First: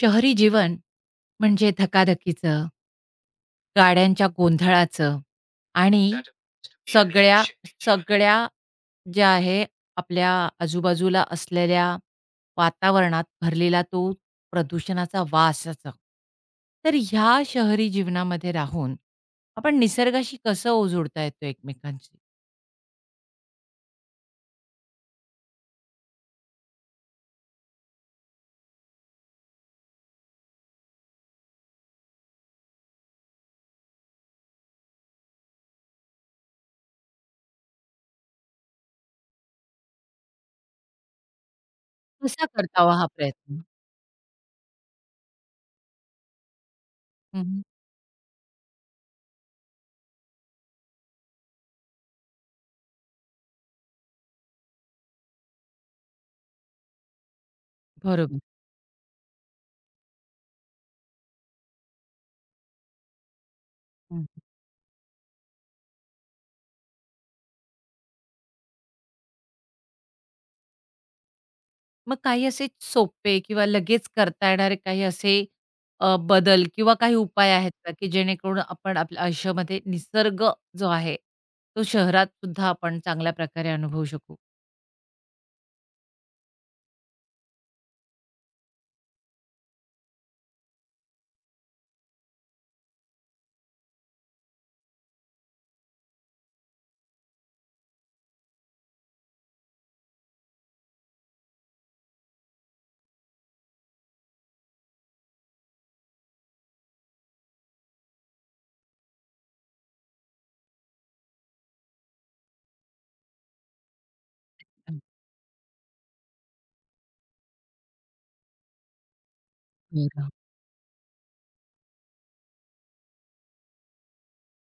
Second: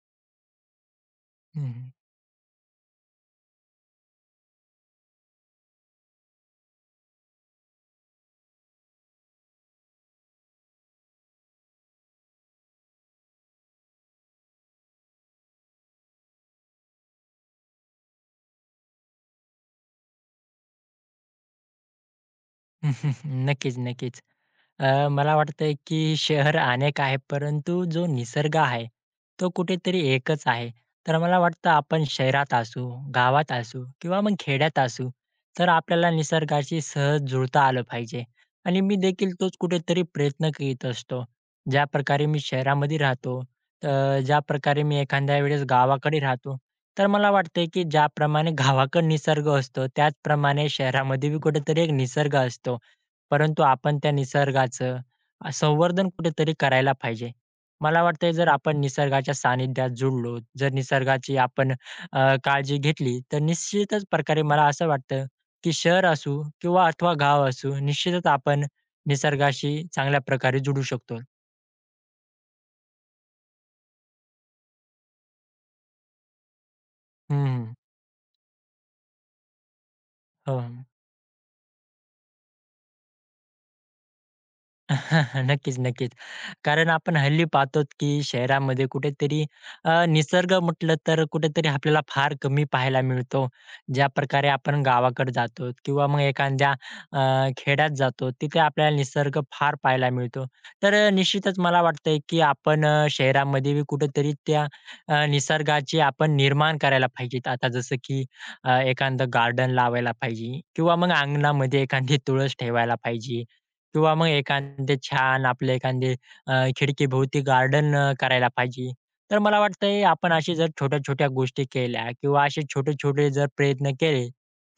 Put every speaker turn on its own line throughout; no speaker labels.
शहरी जीवन
हं,
म्हणजे
हं.
धकाधकीचं, गाड्यांच्या गोंधळाचं आणि सगळ्या सगळ्या ज्या आहे आपल्या आजूबाजूला असलेल्या वातावरणात भरलेला तो प्रदूषणाचा वासाचा. तर ह्या शहरी जीवनामध्ये राहून आपण निसर्गाशी कसं ओजोडता येतो एकमेकांशी?
नक्कीच, नक्कीच. मला वाटतंय की शहर अनेक आहे, परंतु जो निसर्ग आहे, तो कुठेतरी एकच आहे. तर मला वाटतं आपण शहरात असू, गावात असू किंवा मग खेड्यात असू, तर आपल्याला निसर्गाशी सहज जुळता आलं पाहिजे. आणि मी देखील तोच कुठेतरी प्रयत्न करीत असतो. ज्या प्रकारे मी
कसा करता
शहरामध्ये
हा
राहतो,
प्रयत्न?
ज्या प्रकारे मी एखाद्या वेळेस गावाकडे राहतो, तर मला
हं, हं.
वाटतंय की ज्याप्रमाणे गावाकडे निसर्ग असतो, त्याचप्रमाणे शहरामध्ये बी कुठेतरी एक निसर्ग असतो. परंतु आपण त्या निसर्गाचं संवर्धन कुठेतरी करायला पाहिजे. मला वाटतंय
बरोबर.
जर आपण निसर्गाच्या सानिध्यात जुडलो, जर निसर्गाची आपण काळजी घेतली, तर निश्चितच प्रकारे मला असं वाटतं, की शहर असू किंवा अथवा गाव असू, निश्चितच आपण निसर्गाशी चांगल्या प्रकारे जुडू शकतो.
मग काही असे सोपे किंवा लगेच करता येणारे काही असे बदल किंवा काही उपाय
हं,
आहेत का, की जेणेकरून आपण आपल्या आयुष्यामध्ये निसर्ग
हो.
जो आहे, तो शहरात सुद्धा आपण चांगल्या प्रकारे अनुभवू शकू?
नक्कीच, नक्कीच. कारण आपण हल्ली पाहतो की शहरामध्ये कुठेतरी निसर्ग म्हटलं तर कुठेतरी आपल्याला फार कमी पाहायला मिळतो. ज्याप्रकारे आपण गावाकडे जातो किंवा मग एखाद्या खेड्यात जातो, तिथे आपल्याला निसर्ग फार पाहायला मिळतो. तर निश्चितच मला वाटतंय की आपण शहरामध्ये बी कुठेतरी त्या निसर्गाची आपण निर्माण करायला पाहिजेत. आता जसं की एखादं गार्डन लावायला पाहिजे किंवा मग अंगणामध्ये एखादी तुळस ठेवायला पाहिजे किंवा मग एखादे छान आपले एखादे खिडकीभोवती गार्डन करायला पाहिजे. तर मला वाटतंय
बरं.
आपण अशा जर छोट्या-छोट्या गोष्टी केल्या किंवा असे छोटे-छोटे जर प्रयत्न केले,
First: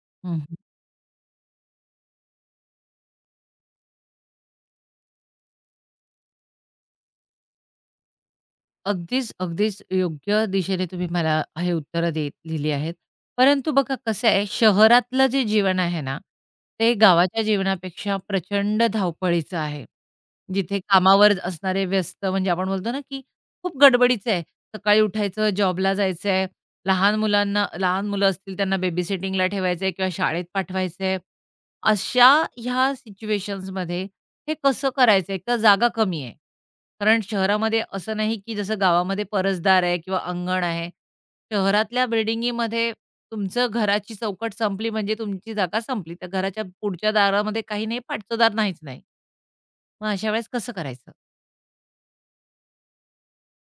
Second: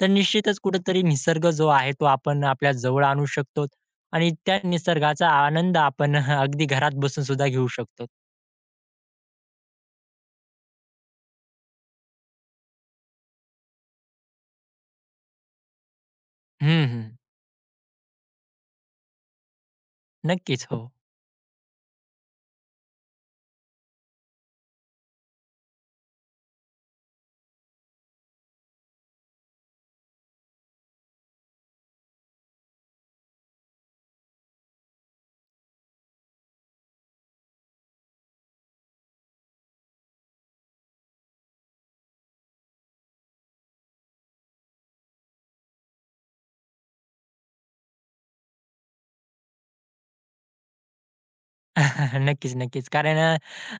तर
हं.
निश्चितच कुठेतरी निसर्ग जो आहे तो आपण आपल्या जवळ आणू शकतो आणि त्या निसर्गाचा आनंद आपण अगदी घरात बसून सुद्धा घेऊ शकतो.
अगदीच, अगदीच योग्य दिशेने तुम्ही मला हे उत्तरं देत दिली आहेत. परंतु बघा कसं आहे, शहरातलं जे जीवन आहे ना,
हं,
ते
हं.
गावाच्या जीवनापेक्षा प्रचंड धावपळीचं आहे.
नक्कीच.
जिथे
हो.
कामावर असणारे व्यस्त म्हणजे आपण बोलतो ना, की खूप गडबडीचं आहे. सकाळी उठायचं, जॉबला जायचं आहे, लहान मुलांना लहान मुलं असतील त्यांना बेबीसिटिंगला ठेवायचं आहे किंवा शाळेत पाठवायचं आहे. अशा ह्या सिच्युएशन्समध्ये हे कसं करायचं आहे? का जागा कमी आहे? कारण शहरामध्ये असं नाही, की जसं गावामध्ये परसदार आहे किंवा अंगण आहे. शहरातल्या बिल्डिंगीमध्ये तुमचं घराची चौकट संपली म्हणजे तुमची जागा संपली. त्या घराच्या पुढच्या दारामध्ये काही नाही, पाठचं दार नाहीच नाही. मग अशा वेळेस कसं करायचं?
नक्कीच, नक्कीच. कारण अ,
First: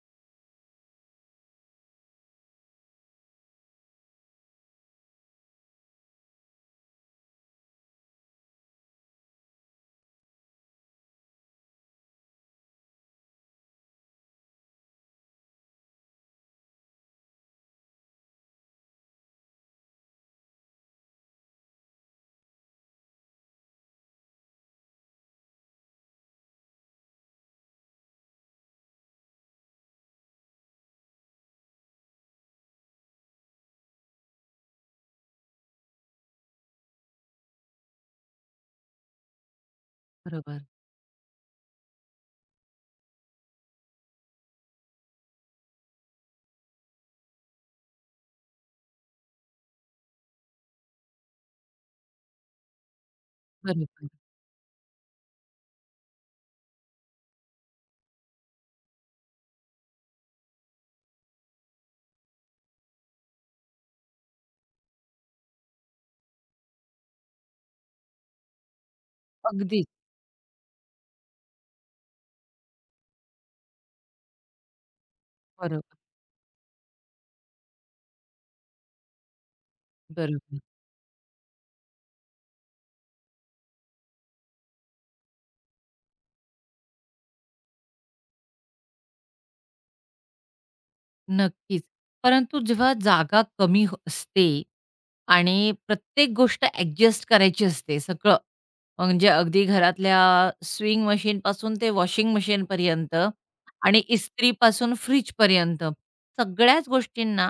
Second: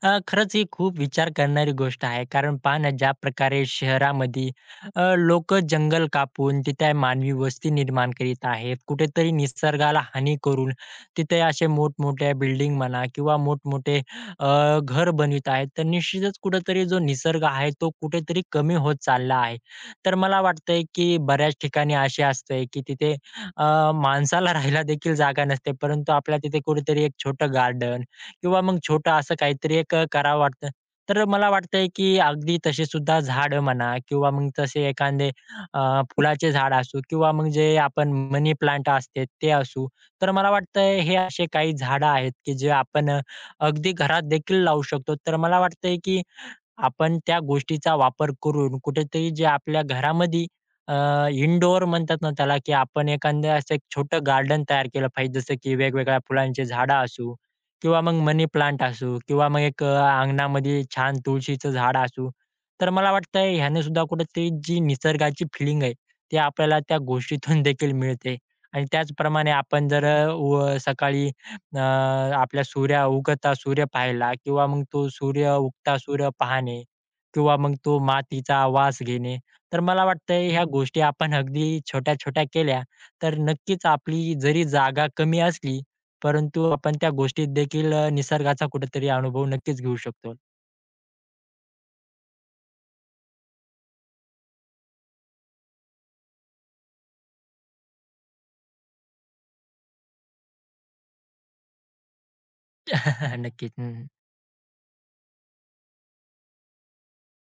अ, खरंच ही खूप विचार करणारी गोष्ट आहे. कारण पहा ना, ज्या प्रकारे शहरामध्ये अ, जंगल कापून तिथे मानवी वस्ती निर्माण करीत आहेत. कुठेतरी निसर्गाला हानी करून तिथे असे मोठमोठ्या बिल्डिंग म्हणा किंवा मोठमोठे घर बनवीत आहेत. तर निश्चितच कुठेतरी जो निसर्ग आहे, तो कुठेतरी कमी होत चालला आहे. तर मला वाटतंय, की बऱ्याच ठिकाणी असे असतंय, की तिथे माणसाला राहायला देखील जागा नसते, परंतु आपल्याला तिथे कुठेतरी एक छोटं गार्डन किंवा मग छोटं असं काहीतरी एक करावं वाटतं. तर मला वाटतंय, की अगदी तसे सुद्धा झाडं म्हणा किंवा मग तसे एखादे फुलाचे झाड असू किंवा मग जे आपण मनी प्लांट असते ते असू. तर मला
बरोबर,
वाटतंय हे असे काही झाडं आहेत, की जे आपण अगदी घरात देखील लावू शकतो. तर मला वाटतंय, की आपण त्या गोष्टीचा वापर करून कुठेतरी जे आपल्या घरामध्ये अ, इनडोअर म्हणतात ना त्याला, की आपण एखादं असं एक
बरोबर.
छोटं गार्डन तयार केलं पाहिजे. जसं की वेगवेगळ्या फुलांची झाडं असू किंवा मग मनी प्लांट असू किंवा मग एक अंगणामध्ये छान तुळशीचं झाड असू. तर मला वाटतंय ह्याने सुद्धा कुठेतरी जी निसर्गाची फिलिंग आहे, ती आपल्याला त्या गोष्टीतून देखील मिळते. आणि त्याचप्रमाणे आपण
अगदीच.
जर व सकाळी अ, आपल्या सूर्य उगता सूर्य पाहिला किंवा मग तो सूर्य
बरोबर,
उगता सूर्य पाहणे किंवा मग तो मातीचा वास घेणे. तर मला वाटतंय
बरोबर.
ह्या गोष्टी आपण अगदी छोट्या-छोट्या केल्या तर नक्कीच आपली जरी जागा कमी असली, परंतु आपण त्या गोष्टीत देखील निसर्गाचा कुठेतरी अनुभव नक्कीच घेऊ शकतो.
नक्कीच. परंतु जेव्हा जागा कमी असते आणि प्रत्येक गोष्ट ॲडजस्ट करायची असते सगळं. म्हणजे अगदी घरातल्या स्विंग मशीन मशीनपासून ते वॉशिंग मशीनपर्यंत
नक्कीच. हं,
आणि
हं.
इस्त्रीपासून फ्रिजपर्यंत सगळ्याच गोष्टींना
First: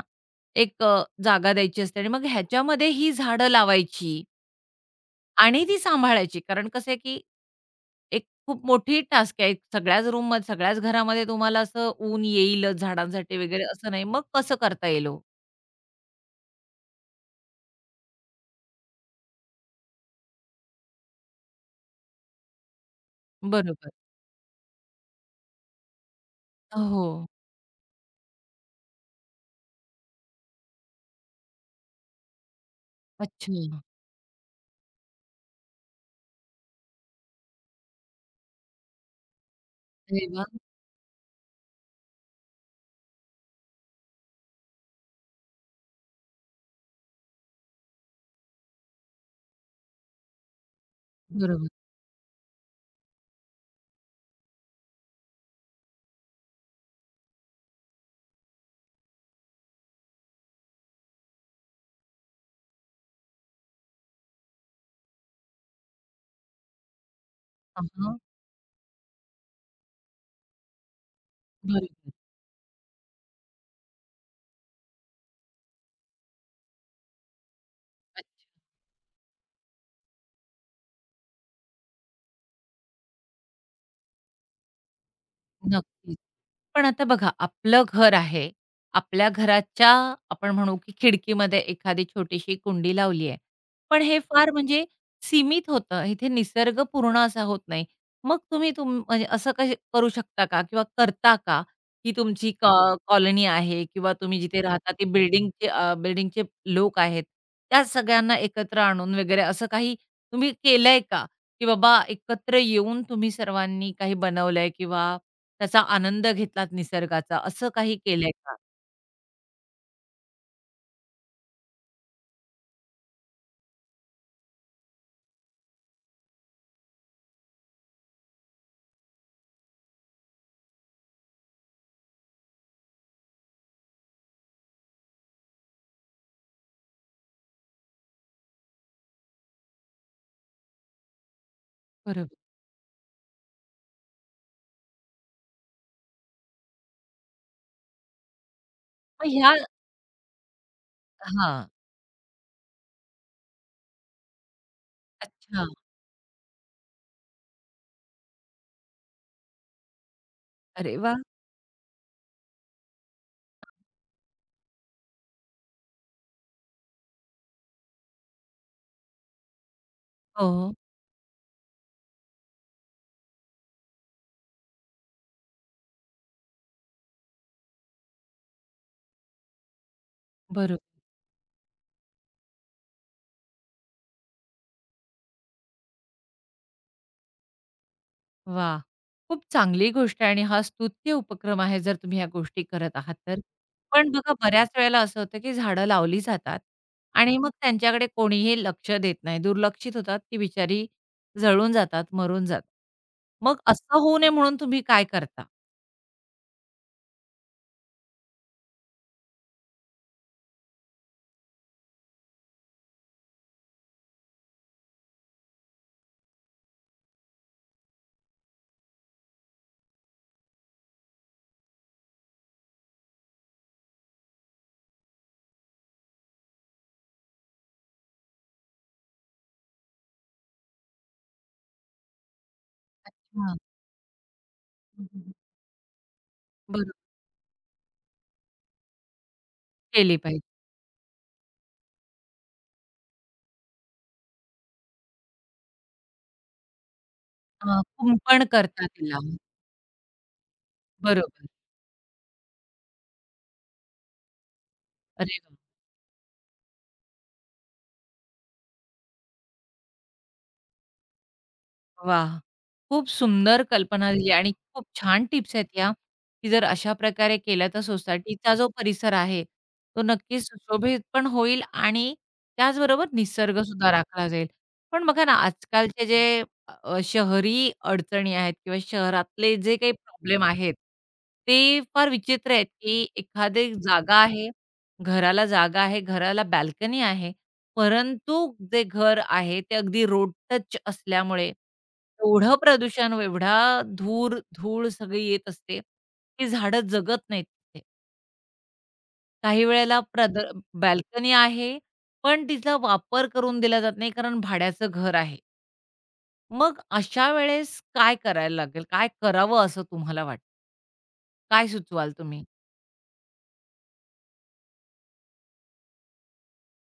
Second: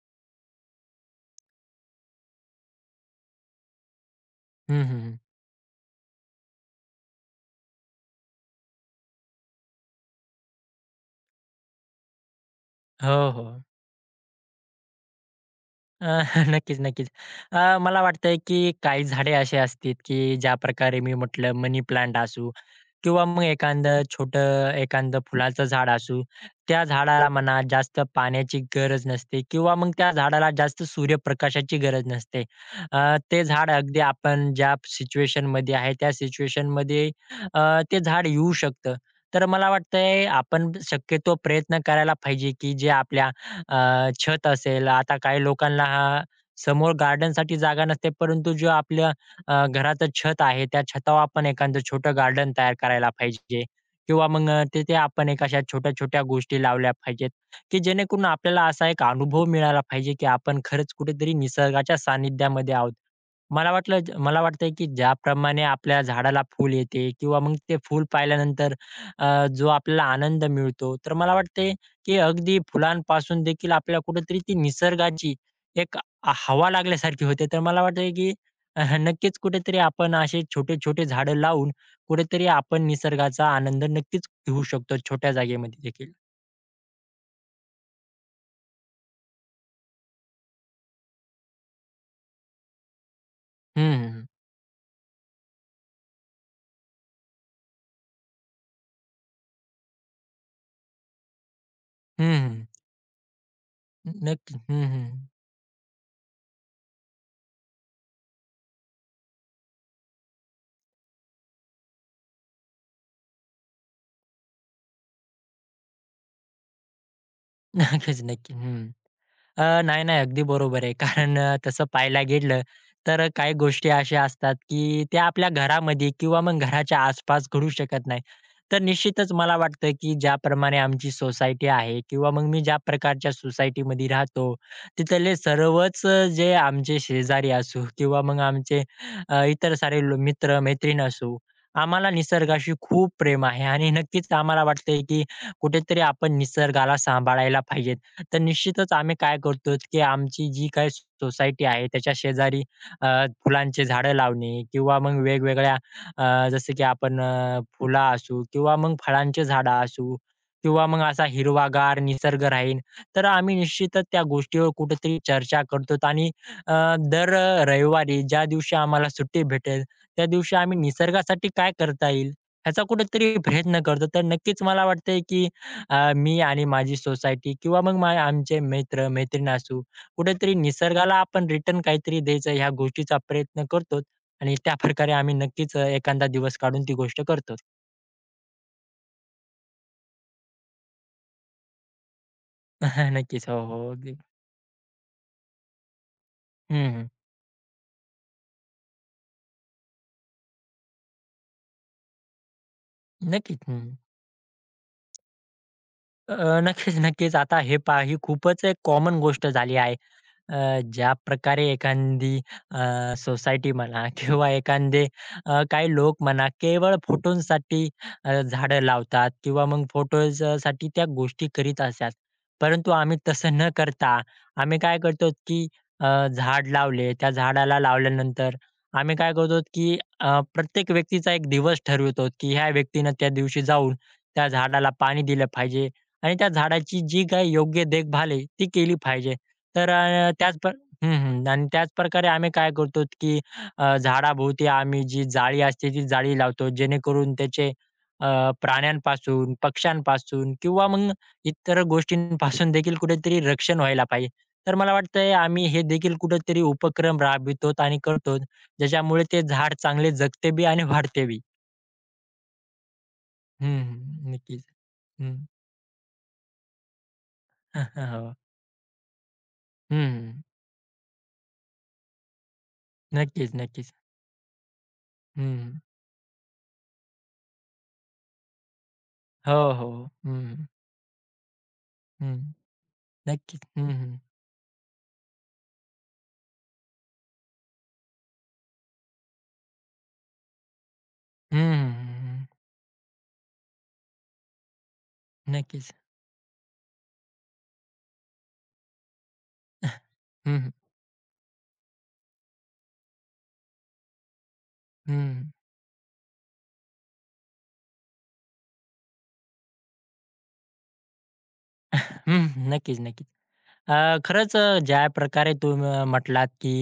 एक जागा द्यायची असते आणि मग ह्याच्यामध्ये ही झाडं लावायची
हं,
आणि ती सांभाळायची. कारण कसं आहे की एक खूप मोठी टास्क आहे. एक सगळ्याच रूममध्ये, सगळ्याच घरामध्ये तुम्हाला असं ऊन येईलच
हो,
झाडांसाठी
हो.
वगैरे असं नाही. मग कसं करता येईल हो?
अ, नक्कीच, नक्कीच. मला वाटतंय की काही झाडे अशी असतील की ज्या प्रकारे मी म्हटलं मनी प्लांट असू किंवा मग
बरोबर.
एखादं छोटं एखादं फुलाचं झाड असू. त्या
हो.
झाडाला म्हणा जास्त पाण्याची गरज नसते किंवा मग त्या झाडाला जास्त सूर्यप्रकाशाची गरज नसते. ते झाड
अच्छा.
अगदी आपण ज्या सिच्युएशनमध्ये आहे त्या सिच्युएशनमध्ये अ, ते झाड येऊ शकतं. तर मला वाटतंय
अरे वाह!
आपण शक्यतो प्रयत्न करायला पाहिजे की जे आपल्या छत असेल, आता काही लोकांना हा समोर गार्डनसाठी जागा नसते, परंतु जो आपल्या घराचं छत आहे, त्या छतावर आपण
बरोबर.
एखादं छोटं गार्डन तयार करायला पाहिजे किंवा मग तिथे आपण एक अशा छोट्या-छोट्या गोष्टी लावल्या पाहिजेत, की जेणेकरून आपल्याला असा एक अनुभव मिळाला पाहिजे, की आपण खरंच कुठेतरी निसर्गाच्या सानिध्यामध्ये आहोत. मला वाटतंय, की ज्याप्रमाणे आपल्या झाडाला फूल येते किंवा मग ते
हां,
फूल
हां.
पाहिल्यानंतर जो आपल्याला आनंद मिळतो, तर मला वाटतंय
बरोबर.
की अगदी फुलांपासून देखील आपल्याला कुठेतरी ती निसर्गाची एक हवा लागल्यासारखी होते. तर मला वाटतंय की
अच्छा.
नक्कीच कुठेतरी आपण असे छोटे-छोटे झाडं लावून कुठेतरी आपण निसर्गाचा आनंद नक्कीच घेऊ शकतो छोट्या जागेमध्ये देखील.
नक्की. पण आता बघा, आपलं घर आहे. आपल्या घराच्या आपण म्हणू, की खिडकीमध्ये एखादी छोटीशी कुंडी लावली आहे.
हं,
पण
हं,
हे
हं.
फार म्हणजे सीमित होतं. इथे निसर्ग पूर्ण असा होत नाही. मग तुम्ही म्हणजे असं काही करू शकता का किंवा करता का, की तुमची कॉ कॉलनी आहे किंवा तुम्ही
नक्की.
जिथे
हं,
राहता ती
हं.
बिल्डिंगचे लोक आहेत. त्या सगळ्यांना एकत्र आणून वगैरे असं काही तुम्ही केलंय का? की बाबा एकत्र येऊन तुम्ही सर्वांनी काही बनवलंय किंवा त्याचा आनंद घेतलात निसर्गाचा, असं काही
नक्कीच,
केलंय
नक्की.
का?
हं. नाही, नाही. अगदी बरोबर आहे. कारण तसं पाहायला गेलं तर काही गोष्टी अशा असतात, की त्या आपल्या घरामध्ये किंवा मग घराच्या आसपास घडू शकत नाही. तर निश्चितच मला वाटतं, की ज्याप्रमाणे आमची सोसायटी आहे किंवा मग मी ज्या प्रकारच्या सोसायटीमध्ये राहतो, तिथले सर्वच जे आमचे शेजारी असू किंवा मग आमचे इतर सारे मित्र-मैत्रीण असू, आम्हाला
बरोबर.
निसर्गाशी खूप प्रेम आहे आणि नक्कीच आम्हाला वाटतंय, की कुठेतरी आपण निसर्गाला सांभाळायला पाहिजे. तर निश्चितच आम्ही
मग
काय
ह्या
करतो, की आमची जी काही सोसायटी
हां.
आहे त्याच्या शेजारी अ, फुलांचे झाडं लावणे किंवा मग
अच्छा.
वेगवेगळ्या जसं की आपण फुलं असू किंवा मग फळांचे झाडं असू किंवा
अरे
मग
वाह!
असा हिरवागार निसर्ग राहील. तर आम्ही निश्चितच त्या गोष्टीवर कुठेतरी चर्चा करतो आणि अ, दर रविवारी ज्या दिवशी आम्हाला सुट्टी भेटेल, त्या
हो,
दिवशी
हो.
आम्ही निसर्गासाठी काय करता येईल, ह्याचा कुठेतरी प्रयत्न करतो. तर नक्कीच मला वाटतंय की मी आणि माझी सोसायटी किंवा मग आमचे मित्र, मैत्रीण असू, कुठेतरी
बरोबर.
निसर्गाला आपण रिटर्न काहीतरी द्यायचं ह्या गोष्टीचा प्रयत्न करतोच आणि त्या प्रकारे आम्ही नक्कीच एखादा दिवस काढून ती गोष्ट करतोच.
वाह! खूप चांगली गोष्ट आहे आणि हा स्तुत्य उपक्रम आहे जर तुम्ही ह्या गोष्टी करत आहात तर.
नक्कीच. हो, हो.
पण
अगदी.
बघा बऱ्याच वेळेला असं होतं, की झाडं लावली जातात
हं, हं.
आणि मग त्यांच्याकडे कोणीही लक्ष देत नाही. दुर्लक्षित होतात, ती बिचारी जळून जातात, मरून जातात.
नक्कीच.
मग
हं.
असं होऊ नये म्हणून तुम्ही काय करता?
नक्कीच, नक्कीच. आता हे पहा ही खूपच एक कॉमन गोष्ट झाली आहे. ज्या प्रकारे एखादी सोसायटी म्हणा किंवा एखादे काही लोक म्हणा केवळ फोटोंसाठी झाडं लावतात किंवा मग फोटोजसाठी त्या गोष्टी करीत असतात. परंतु आम्ही तसं न करता आम्ही काय करतो की झाड लावले, त्या झाडाला लावल्यानंतर आम्ही काय करतो की प्रत्येक व्यक्तीचा एक दिवस ठरवतो की ह्या व्यक्तीनं त्या
अच्छा.
दिवशी जाऊन त्या झाडाला पाणी दिलं पाहिजे आणि त्या
बरोबर.
झाडाची जी काही योग्य देखभाल आहे ती केली पाहिजे. तर
केली
अ,
पाहिजे.
त्याच प्र हं, हं. आणि त्याच प्रकारे आम्ही काय करतो, की झाडाभोवती आम्ही जी जाळी असते, ती जाळी लावतो. जेणेकरून त्याचे
कुंपण करता तिला.
प्राण्यांपासून, पक्ष्यांपासून किंवा मग
बरोबर.
इतर गोष्टींपासून देखील कुठेतरी रक्षण व्हायला पाहिजे. तर मला वाटतंय
अरे वाह!
आम्ही हे देखील कुठेतरी उपक्रम राबवितो आणि करतो. ज्याच्यामुळे ते झाड चांगले जगते बी आणि वाढते बी.
वाह! खूप सुंदर
हं,
कल्पना दिली
हं.
आणि
नक्कीच.
खूप छान
हं.
टिप्स आहेत ह्या, की जर अशा प्रकारे केल्या तर
हो.
सोसायटीचा जो परिसर आहे, तो
हं,
नक्कीच सुशोभित पण होईल आणि त्याचबरोबर
नक्कीच,
निसर्गसुद्धा
नक्कीच.
राखला जाईल. पण बघा ना,
हं.
आजकालचे जे शहरी अडचणी आहेत किंवा शहरातले
हो,
जे
हो.
काही प्रॉब्लेम
हं,
आहेत, ते फार
हं.
विचित्र आहेत, की
नक्कीच.
एखादी
हं,
जागा
हं.
आहे, घराला जागा आहे, घराला बाल्कनी आहे, परंतु जे घर आहे ते अगदी रोड टच असल्यामुळे
हं, हं, हं, हं.
एवढं प्रदूषण, एवढा धूर, धूळ सगळी येत असते,
नक्कीच.
की झाडं जगत नाहीत तिथे. काही
हं,
वेळेला प्रद
हं.
बाल्कनी आहे, पण तिचा वापर करून दिला जात नाही कारण भाड्याचं घर आहे.
हं,
मग अशा वेळेस काय करायला लागेल? काय करावं असं तुम्हाला वाटतं? काय सुचवाल तुम्ही?
नक्कीच, नक्कीच. खरंच ज्या प्रकारे तुम्ही म्हटलात, की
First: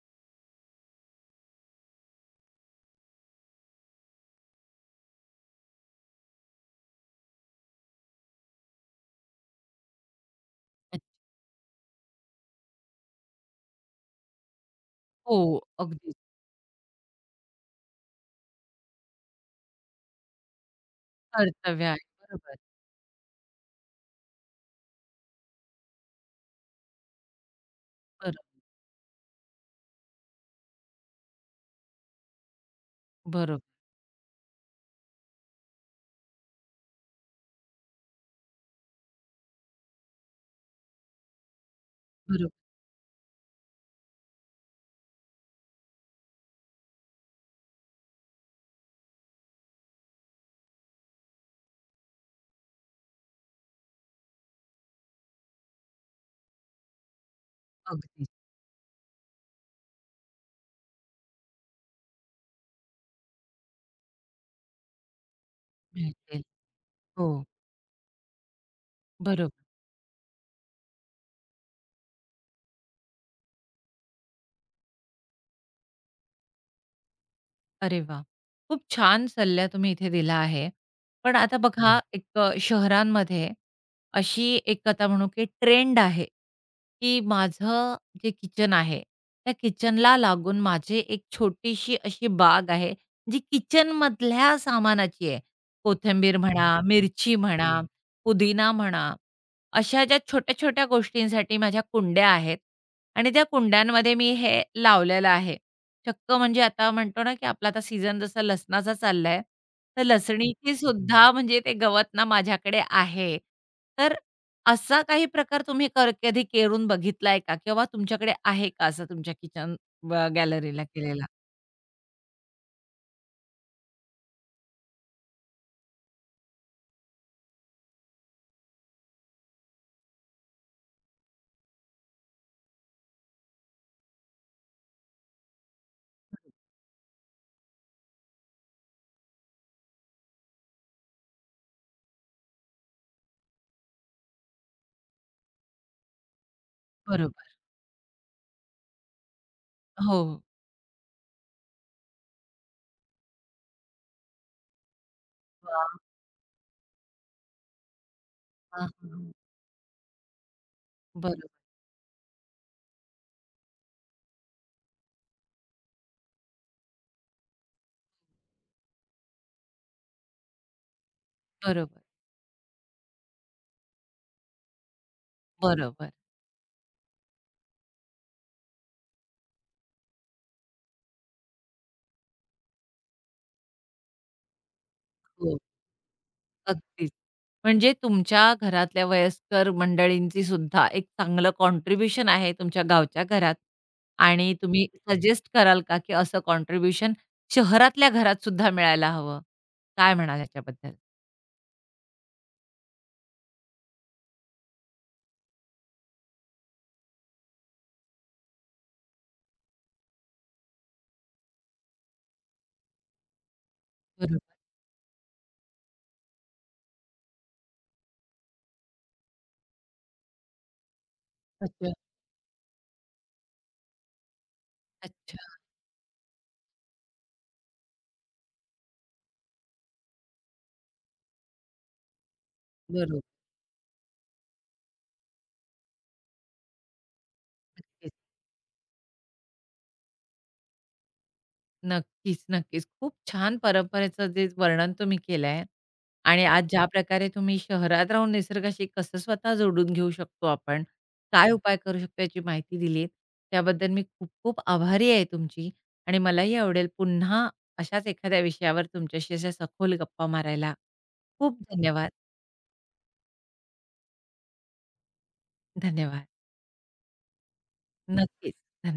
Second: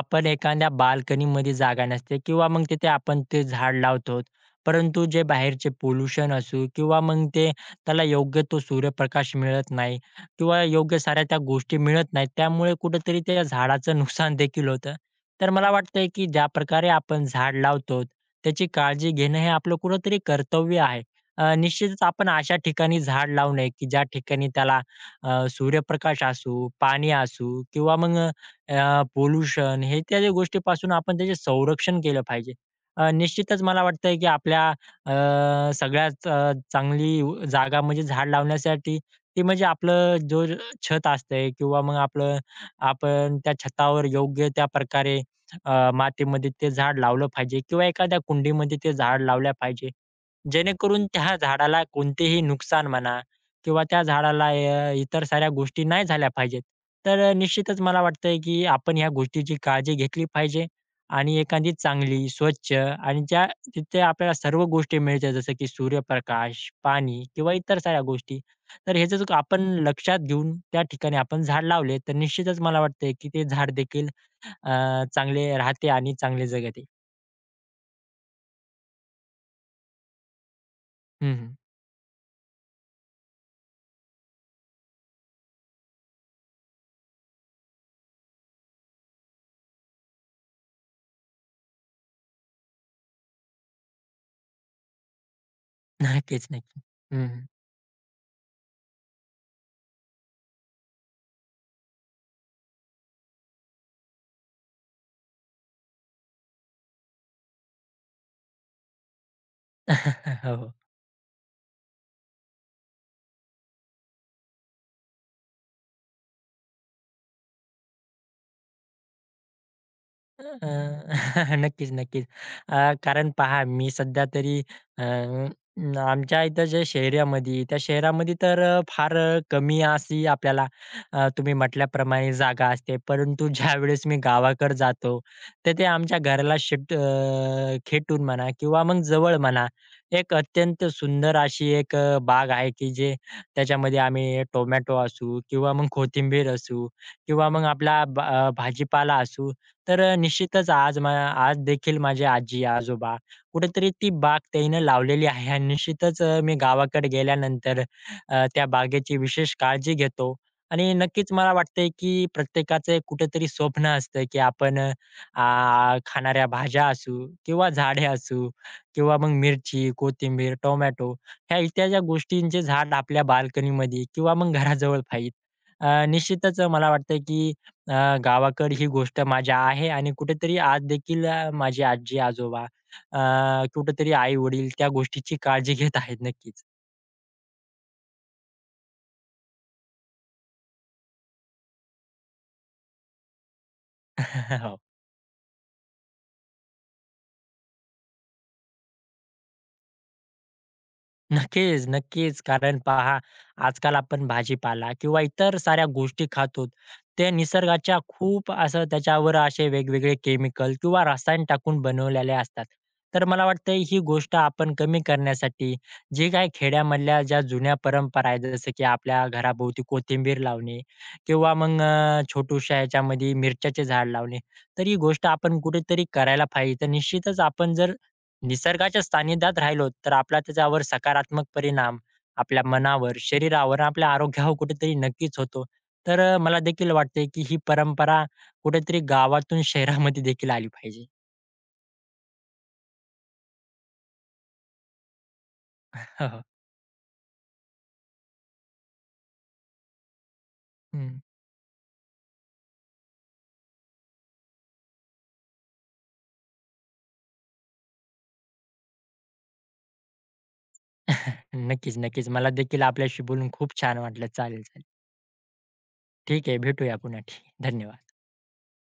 आपण एखाद्या बाल्कनीमध्ये जागा नसते किंवा मग तिथे आपण ते झाड लावतो. परंतु जे बाहेरचे पोल्युशन असू किंवा मग ते त्याला योग्य तो सूर्यप्रकाश मिळत नाही किंवा योग्य
अच्छा.
साऱ्या त्या गोष्टी मिळत नाहीत. त्यामुळे कुठेतरी त्या झाडाचं नुकसान देखील होतं.
हो,
तर मला वाटतंय,
अगदीच.
की ज्या प्रकारे आपण झाड लावतो, त्याची काळजी घेणं हे आपलं कुठेतरी कर्तव्य आहे.
कर्तव्य आहे.
निश्चितच आपण अशा
बरोबर.
ठिकाणी झाड लावू नये, की ज्या ठिकाणी त्याला सूर्यप्रकाश असू, पाणी असू किंवा मग
बरो
पोल्युशन हे त्या ज्या गोष्टीपासून आपण त्याचे संरक्षण केलं पाहिजे.
बरोबर,
निश्चितच मला वाटतंय की आपल्या सगळ्यात चांगली जागा म्हणजे झाड लावण्यासाठी ती म्हणजे आपलं जो छत असतंय किंवा मग
बरोबर.
आपण त्या छतावर योग्य त्या प्रकारे मातीमध्ये ते झाड लावलं पाहिजे किंवा एखाद्या कुंडीमध्ये ते झाड लावल्या पाहिजे. जेणेकरून त्या झाडाला कोणतेही नुकसान म्हणा किंवा त्या झाडाला इतर साऱ्या गोष्टी नाही झाल्या पाहिजेत. तर निश्चितच मला
अगदीच.
वाटतंय की आपण ह्या गोष्टीची काळजी घेतली पाहिजे आणि एखादी चांगली, स्वच्छ आणि ज्या तिथे आपल्याला सर्व गोष्टी मिळतात जसं की
मिळतील.
सूर्यप्रकाश, पाणी
हो,
किंवा इतर साऱ्या गोष्टी. तर ह्याचं जर
बरोबर.
आपण लक्षात घेऊन त्या ठिकाणी आपण झाड लावले तर निश्चितच मला वाटतंय की ते झाड देखील चांगले राहते आणि चांगले जगते.
अरे वा, खूप छान सल्ला तुम्ही इथे दिला आहे. पण
हं,
आता हं. बघा हम्म. एक शहरांमध्ये अशी एक आता म्हणू की ट्रेंड आहे, की माझं जे किचन आहे, त्या किचनला लागून माझी एक छोटीशी अशी बाग आहे, जी किचनमधल्या सामानाची आहे. कोथिंबीर हं.
नक्कीच,
म्हणा,
नक्की.
हम्म. मिरची
हं,
म्हणा, हं. पुदिना म्हणा, अशा ज्या छोट्या-छोट्या गोष्टींसाठी माझ्या कुंड्या आहेत आणि त्या कुंड्यांमध्ये मी हे लावलेलं आहे. चक्क म्हणजे आता म्हणतो ना, की आपला आता सीझन जसा लसणाचा चाललाय, तर
हो.
लसणीची
हो.
हं. सुद्धा म्हणजे ते गवत ना माझ्याकडे आहे. तर असा काही प्रकार तुम्ही कधी केरून बघितलाय का? किंवा तुमच्याकडे आहे का असं तुमच्या किचन
अ,
गॅलरीला केलेला?
नक्कीच, नक्कीच. कारण पहा मी सध्या तरी अ, आमच्या इथं जे शहरामध्ये त्या शहरामध्ये तर फार कमी अशी आपल्याला तुम्ही म्हटल्याप्रमाणे जागा असते. परंतु ज्यावेळेस मी गावाकडे जातो, तर ते आमच्या घराला खेटून म्हणा किंवा मग जवळ म्हणा, एक अत्यंत सुंदर अशी एक बाग आहे, की जे त्याच्यामध्ये आम्ही टोमॅटो असू किंवा मग कोथिंबीर असू
बरोबर.
किंवा मग आपला भाजीपाला असू. तर
हो.
निश्चितच आज देखील माझी आजी-आजोबा कुठेतरी ती बाग त्यांनी लावलेली आहे आणि
वाह!
निश्चितच मी गावाकडे गेल्यानंतर त्या
हां,
बागेची
हां.
विशेष काळजी घेतो आणि नक्कीच
बरोबर,
मला वाटतंय की प्रत्येकाचं एक कुठेतरी स्वप्न असतं की आपण खाणाऱ्या भाज्या असू किंवा झाडे असू किंवा मग मिरची, कोथिंबीर, टोमॅटो ह्या इत्यादी
बरोबर,
गोष्टींचे झाड आपल्या बाल्कनीमध्ये किंवा मग घराजवळ पाहिजे.
बरोबर.
निश्चितच मला वाटतं की गावाकडे ही गोष्ट माझ्या आहे आणि कुठेतरी आज देखील माझे आजी-आजोबा, कुठेतरी आई-वडील त्या गोष्टीची
हो.
काळजी घेत आहेत नक्कीच.
अगदीच. म्हणजे तुमच्या घरातल्या वयस्कर मंडळींची सुद्धा एक चांगलं कॉन्ट्रिब्युशन आहे तुमच्या गावच्या घरात आणि
हो.
तुम्ही सजेस्ट कराल का, की असं कॉन्ट्रिब्युशन शहरातल्या घरात सुद्धा मिळायला हवं? काय म्हणाल याच्याबद्दल?
नक्कीच, नक्कीच. कारण पहा, आजकाल आपण भाजीपाला किंवा इतर साऱ्या गोष्टी खातो. ते निसर्गाच्या खूप असं त्याच्यावर असे वेगवेगळे केमिकल किंवा रसायन टाकून बनवलेले असतात. तर मला वाटतं ही गोष्ट
बरोबर.
आपण कमी करण्यासाठी जे काही खेड्यामधल्या ज्या जुन्या परंपरा आहेत, जसं की आपल्या घराभोवती कोथिंबीर लावणे किंवा मग
अच्छा.
छोट्याशा ह्याच्यामध्ये मिरच्याचे झाड लावणे. तर ही गोष्ट
अच्छा.
आपण कुठेतरी करायला पाहिजे. तर निश्चितच आपण जर निसर्गाच्या सानिध्यात राहिलो तर आपला त्याच्यावर सकारात्मक परिणाम आपल्या मनावर,
बरोबर.
शरीरावर, आपल्या आरोग्यावर कुठेतरी नक्कीच होतो. तर मला देखील वाटते, की ही
नक्कीच.
परंपरा कुठेतरी गावातून शहरामध्ये देखील आली पाहिजे.
नक्कीच, नक्कीच. खूप छान परंपरेचं जे वर्णन तुम्ही केलंय
हो, हो.
आणि आज ज्या प्रकारे तुम्ही शहरात राहून निसर्गाशी कसं स्वतः जोडून घेऊ शकतो आपण,
हं.
काय उपाय करू शकतो याची माहिती दिलीत. त्याबद्दल मी खूप खूप आभारी आहे तुमची आणि मलाही आवडेल पुन्हा अशाच एखाद्या विषयावर तुमच्याशी अशा सखोल गप्पा मारायला. खूप
नक्कीच,
धन्यवाद.
नक्कीच. मला देखील आपल्याशी बोलून खूप छान वाटलं. चालेल, चालेल.
धन्यवाद.
ठीक आहे. भेटूया पुन्हा. ठीक, धन्यवाद.
नक्कीच. धन्यवाद.